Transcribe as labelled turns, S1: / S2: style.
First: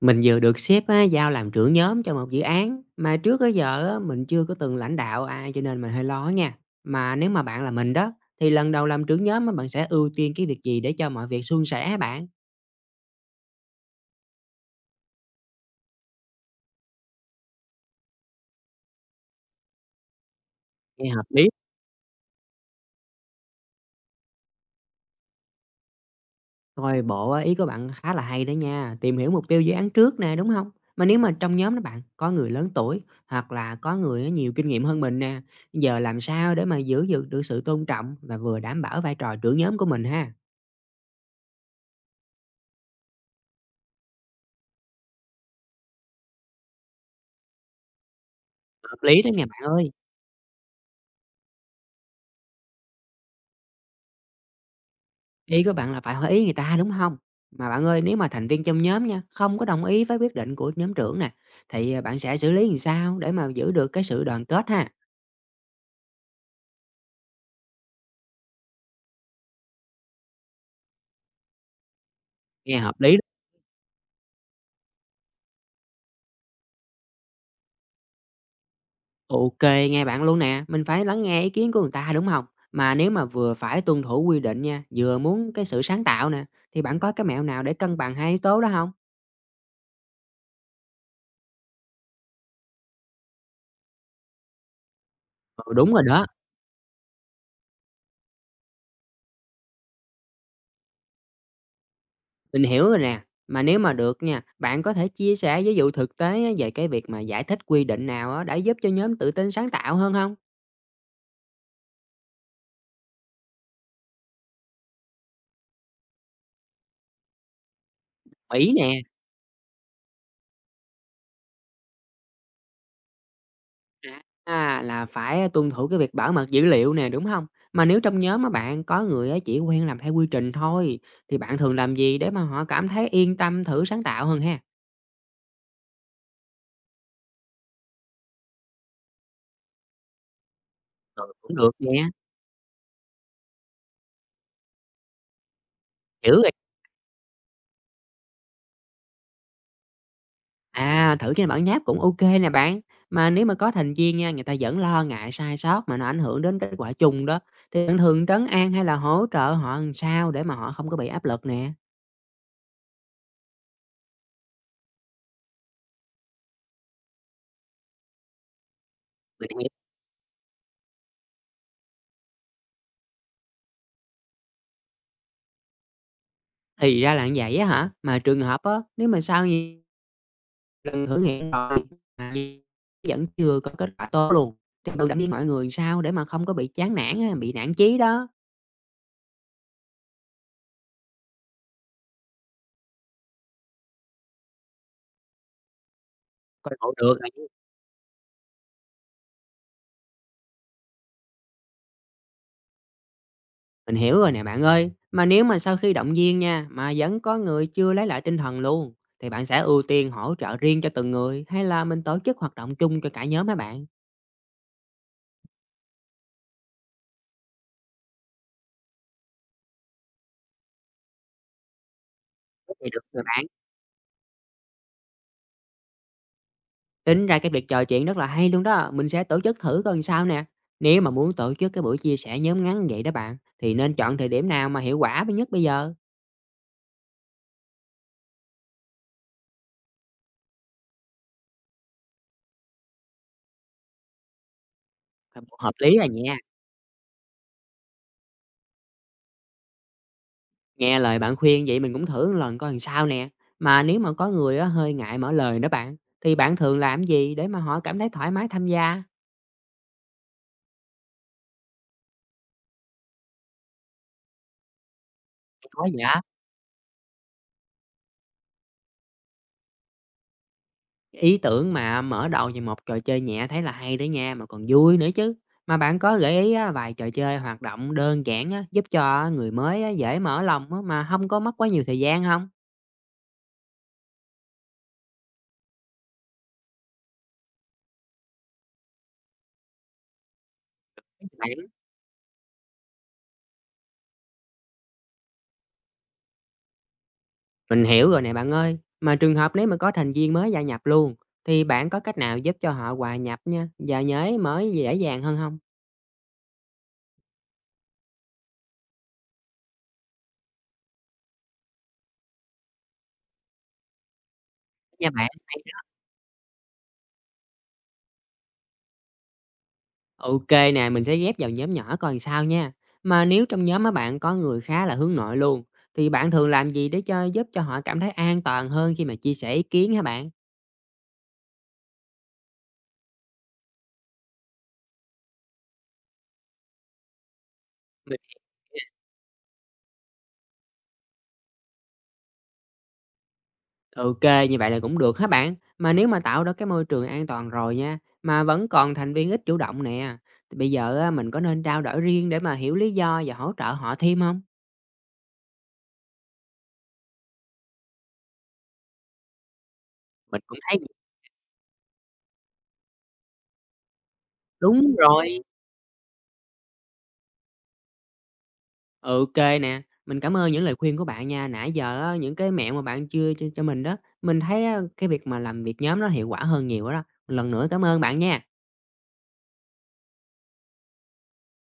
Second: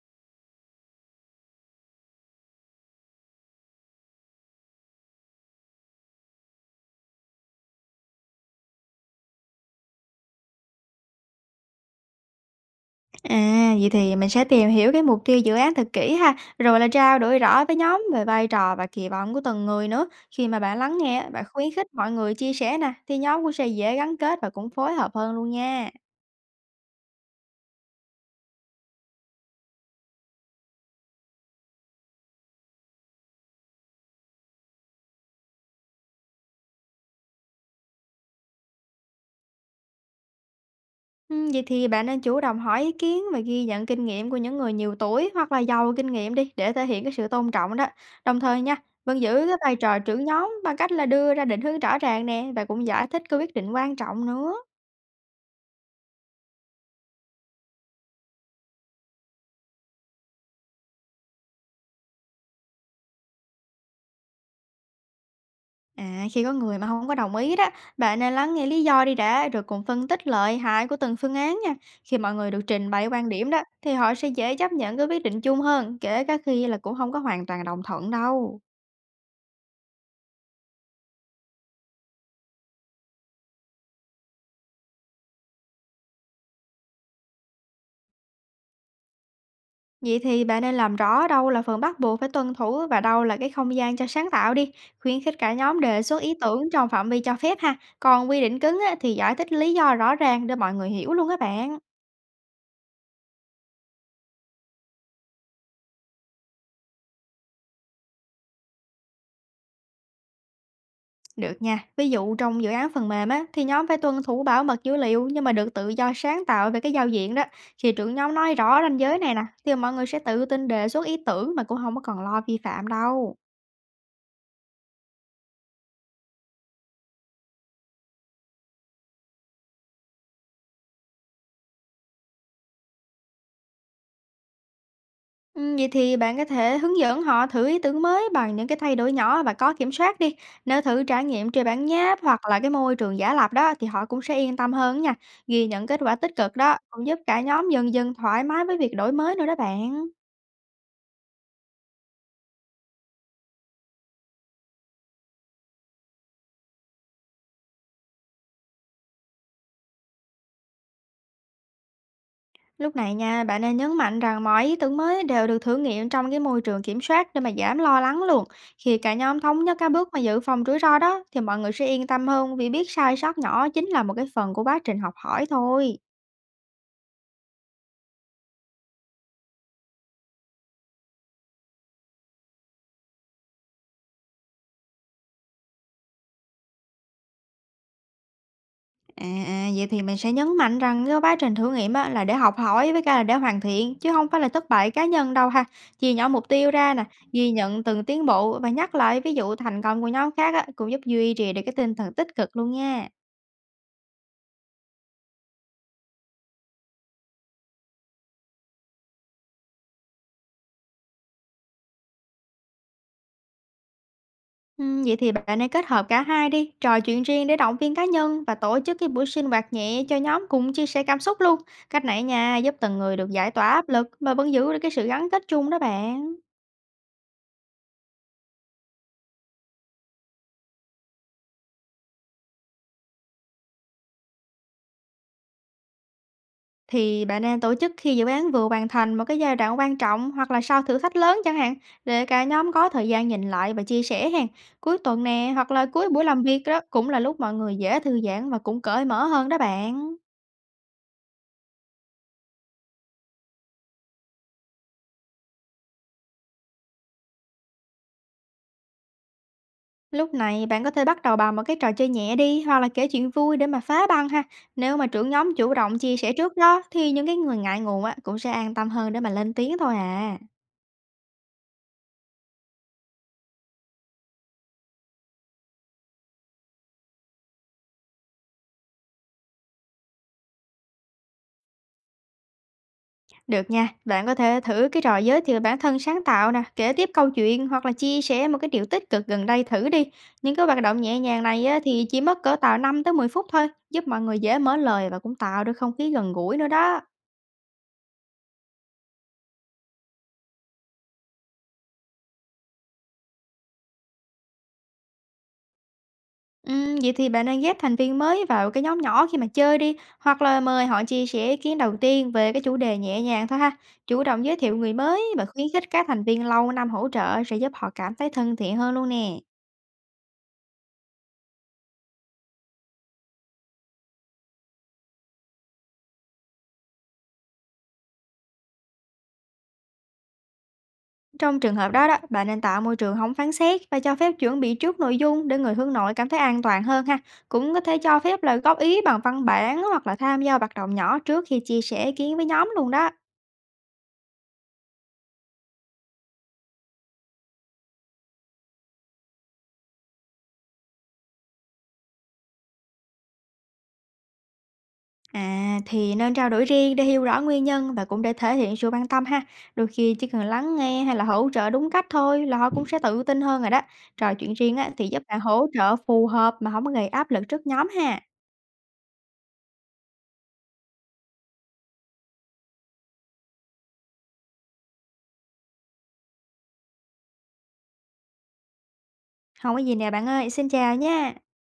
S1: Mình vừa được sếp á, giao làm trưởng nhóm cho một dự án mà trước tới giờ á, mình chưa có từng lãnh đạo ai cho nên mình hơi lo nha. Mà nếu mà bạn là mình đó thì lần đầu làm trưởng nhóm á, bạn sẽ ưu tiên cái việc gì để cho mọi việc suôn sẻ hả bạn?
S2: À, vậy thì mình sẽ tìm hiểu cái mục tiêu dự án thật kỹ ha, rồi là trao đổi rõ với nhóm về vai trò và kỳ vọng của từng người nữa. Khi mà bạn lắng
S1: Nghe hợp
S2: nghe, bạn
S1: lý.
S2: khuyến khích mọi người chia sẻ nè, thì nhóm cũng sẽ dễ gắn kết và cũng phối hợp hơn luôn nha.
S1: Coi bộ á, ý của bạn khá là hay đó nha. Tìm hiểu mục tiêu dự án trước nè đúng không? Mà nếu mà trong nhóm đó bạn có người lớn tuổi hoặc là có người á, nhiều kinh nghiệm hơn mình nè, giờ làm sao để mà giữ được sự tôn trọng và vừa đảm bảo vai trò trưởng nhóm của mình ha?
S2: Ừ, vậy thì bạn nên chủ động hỏi ý kiến và ghi nhận kinh nghiệm của những người nhiều tuổi hoặc là giàu kinh nghiệm đi để thể hiện cái sự tôn trọng đó. Đồng thời nha,
S1: Hợp
S2: vẫn
S1: lý đó
S2: giữ
S1: nè
S2: cái
S1: bạn
S2: vai
S1: ơi.
S2: trò trưởng nhóm bằng cách là đưa ra định hướng rõ ràng nè và cũng giải thích cái quyết định quan trọng nữa.
S1: Ý của bạn là phải hỏi ý người ta, đúng không? Mà bạn ơi, nếu mà thành viên trong nhóm nha, không có đồng ý với quyết định của nhóm trưởng nè, thì, bạn sẽ xử lý làm sao để mà giữ được cái sự đoàn kết ha?
S2: À, khi có người mà không có đồng ý đó, bạn nên lắng nghe lý do đi đã, rồi cùng phân tích lợi hại của từng phương án nha. Khi mọi người được
S1: Nghe
S2: trình
S1: hợp
S2: bày
S1: lý.
S2: quan điểm đó, thì họ sẽ dễ chấp nhận cái quyết định chung hơn, kể cả khi là cũng không có hoàn toàn đồng thuận đâu.
S1: Ô kê, nghe bạn luôn nè, mình phải lắng nghe ý kiến của người ta, đúng không? Mà nếu mà vừa phải tuân thủ quy định nha, vừa muốn cái sự sáng tạo nè, thì bạn có cái mẹo nào để cân bằng hai yếu tố đó không?
S2: Vậy thì bạn nên làm rõ đâu là phần bắt buộc phải tuân thủ và đâu là cái không gian cho sáng tạo đi. Khuyến khích cả
S1: Ừ,
S2: nhóm
S1: đúng rồi
S2: đề xuất
S1: đó,
S2: ý tưởng trong phạm vi cho phép ha. Còn quy định cứng á, thì giải thích lý do rõ ràng để mọi người hiểu luôn các bạn.
S1: mình hiểu rồi nè. Mà nếu mà được nha, bạn có thể chia sẻ ví dụ thực tế á về cái việc mà giải thích quy định nào á đã giúp cho nhóm tự tin sáng tạo hơn không?
S2: Được nha. Ví dụ trong dự án phần mềm á, thì nhóm phải tuân thủ bảo mật dữ liệu nhưng mà được tự do sáng tạo về cái giao diện đó. Thì trưởng nhóm nói
S1: Mỹ
S2: rõ
S1: nè,
S2: ranh giới này nè, thì mọi người sẽ tự tin đề xuất ý tưởng mà cũng không có còn lo vi phạm đâu.
S1: là phải tuân thủ cái việc bảo mật dữ liệu nè, đúng không? Mà nếu trong nhóm mà bạn có người á chỉ quen làm theo quy trình thôi, thì bạn thường làm gì để mà họ cảm thấy yên tâm thử sáng tạo hơn ha?
S2: Ừ, vậy thì bạn có thể hướng dẫn họ thử ý tưởng mới bằng những cái thay đổi nhỏ và có kiểm soát đi. Nếu thử
S1: Ừ.
S2: trải nghiệm
S1: Cũng
S2: trên
S1: được
S2: bản
S1: nè,
S2: nháp hoặc là cái môi trường giả lập đó thì họ cũng sẽ yên tâm hơn nha. Ghi nhận kết quả
S1: thử
S2: tích
S1: rồi
S2: cực đó cũng giúp cả nhóm dần dần thoải mái với việc đổi mới nữa đó bạn.
S1: thử cái bản nháp cũng ok nè bạn. Mà nếu mà có thành viên nha, người ta vẫn lo ngại sai sót mà nó ảnh hưởng đến kết quả chung đó, thì bạn thường trấn an hay là hỗ trợ họ làm sao để mà họ không có bị áp lực nè?
S2: Lúc này nha, bạn nên nhấn mạnh rằng mọi ý tưởng mới đều được thử nghiệm trong cái môi trường kiểm soát để mà giảm lo lắng luôn. Khi cả nhóm
S1: Mình
S2: thống
S1: hiểu.
S2: nhất các bước mà dự phòng rủi ro đó thì mọi người sẽ yên tâm hơn vì biết sai sót nhỏ chính là một cái phần của quá trình học hỏi thôi.
S1: Thì ra là như vậy á hả? Mà trường hợp á, nếu mà sau nhiều lần thử nghiệm rồi mà vẫn chưa có kết quả tốt luôn, thì tự động viên mọi người sao để mà không có bị chán nản á, bị nản chí đó.
S2: À, vậy thì mình sẽ nhấn mạnh rằng cái quá trình thử nghiệm á, là để học hỏi với cả là để hoàn thiện chứ không phải là thất bại cá nhân đâu ha. Chia nhỏ mục tiêu
S1: Coi khổ
S2: ra nè,
S1: được à chứ.
S2: ghi nhận từng tiến bộ và nhắc lại ví dụ thành công của nhóm khác á, cũng giúp duy trì được cái tinh thần tích cực luôn nha.
S1: Mình hiểu rồi nè bạn ơi, mà nếu mà sau khi động viên nha, mà vẫn có người chưa lấy lại tinh thần luôn, thì bạn sẽ ưu tiên hỗ trợ riêng cho từng người hay là mình tổ chức hoạt động chung cho cả nhóm hả bạn?
S2: Vậy thì bạn nên kết hợp cả hai đi, trò chuyện riêng để động viên cá nhân và tổ chức cái buổi sinh hoạt nhẹ cho nhóm cùng chia sẻ cảm xúc luôn. Cách này nha,
S1: Thế
S2: giúp
S1: thì
S2: từng
S1: được
S2: người
S1: rồi
S2: được
S1: bạn.
S2: giải tỏa áp lực mà vẫn giữ được cái sự gắn kết chung đó bạn.
S1: Tính ra cái việc trò chuyện rất là hay luôn đó, mình sẽ tổ chức thử coi sao nè. Nếu mà muốn tổ chức cái buổi chia sẻ nhóm ngắn vậy đó bạn, thì nên chọn thời điểm nào mà hiệu quả b nhất bây giờ?
S2: Thì bạn nên tổ chức khi dự án vừa hoàn thành một cái giai đoạn quan trọng hoặc là sau thử thách lớn chẳng hạn, để cả nhóm có thời gian nhìn lại và chia sẻ hàng. Cuối tuần nè,
S1: Phù.
S2: hoặc
S1: Hợp
S2: là
S1: lý là
S2: cuối buổi
S1: nha.
S2: làm việc đó cũng là lúc mọi người dễ thư giãn và cũng cởi mở hơn đó bạn.
S1: Nghe lời bạn khuyên vậy mình cũng thử một lần coi làm sao nè. Mà nếu mà có người á, hơi ngại mở lời đó bạn, thì bạn thường làm gì để mà họ cảm thấy thoải mái tham gia?
S2: Lúc này bạn có thể bắt đầu bằng một cái trò chơi nhẹ đi hoặc là kể chuyện vui để mà phá băng ha. Nếu mà trưởng nhóm chủ
S1: Có
S2: động chia
S1: dạ.
S2: sẻ trước đó thì những cái người ngại ngùng á cũng sẽ an tâm hơn để mà lên tiếng thôi à.
S1: Ý tưởng mà mở đầu về một trò chơi nhẹ thấy là hay đấy nha, mà còn vui nữa chứ. Mà bạn có gợi ý á, vài trò chơi hoạt động đơn giản á, giúp cho người mới á, dễ mở lòng á, mà không có mất quá nhiều thời gian không?
S2: Được nha, bạn có thể thử cái trò giới thiệu bản thân sáng tạo nè, kể tiếp câu chuyện hoặc là chia sẻ một cái điều tích cực gần đây thử đi. Những cái hoạt động nhẹ nhàng
S1: Bạn.
S2: này á, thì chỉ mất cỡ tạo 5 tới 10 phút thôi, giúp mọi người dễ mở lời và cũng tạo được không khí gần gũi nữa đó.
S1: Mình hiểu rồi nè bạn ơi. Mà trường hợp nếu mà có thành viên mới gia nhập luôn, thì bạn có cách nào giúp cho họ hòa nhập nha và nhớ mới dễ dàng hơn không?
S2: Vậy thì bạn nên ghép thành viên mới vào cái nhóm nhỏ khi mà chơi đi, hoặc là mời họ chia sẻ ý kiến đầu tiên về cái chủ đề nhẹ nhàng thôi ha. Chủ động giới thiệu người
S1: Nha
S2: mới
S1: bạn,
S2: và
S1: hay
S2: khuyến
S1: đó.
S2: khích các thành viên lâu năm hỗ trợ sẽ giúp họ cảm thấy thân thiện hơn luôn nè.
S1: Ô nè, mình sẽ ghép vào nhóm nhỏ coi làm sao nha. Mà nếu trong nhóm á bạn có người khá là hướng nội luôn, thì bạn thường làm gì để cho giúp cho họ cảm thấy an toàn hơn khi mà chia sẻ ý kiến hả bạn?
S2: Trong trường hợp đó đó, bạn nên tạo môi trường không phán xét và cho phép chuẩn bị trước nội dung để người hướng nội cảm thấy an toàn hơn ha. Cũng có thể
S1: Mình.
S2: cho phép lời góp ý bằng văn bản hoặc là tham gia hoạt động nhỏ trước khi chia sẻ ý kiến với nhóm luôn đó.
S1: ô Như vậy là cũng được hả bạn? Mà nếu mà tạo ra cái môi trường an toàn rồi nha, mà vẫn còn thành viên ít chủ động nè, thì bây giờ á mình có nên trao đổi riêng để mà hiểu lý do và hỗ trợ họ thêm không?
S2: À, thì nên trao đổi riêng để hiểu rõ nguyên nhân và cũng để thể hiện sự quan tâm ha. Đôi khi chỉ
S1: Mình
S2: cần
S1: cũng
S2: lắng
S1: thấy
S2: nghe hay là hỗ trợ đúng cách thôi là họ cũng sẽ tự tin hơn rồi đó. Trò chuyện riêng á,
S1: đúng
S2: thì giúp bạn
S1: rồi.
S2: hỗ trợ phù hợp mà không có gây áp lực trước nhóm ha.
S1: Ừ, OK nè, mình cảm ơn những lời khuyên của bạn nha. Nãy giờ á, những cái mẹo mà bạn chưa cho mình đó, mình thấy á, cái việc mà làm việc nhóm nó hiệu quả hơn nhiều đó. Lần nữa cảm ơn bạn nha.
S2: Không có gì nè bạn ơi, xin chào nha.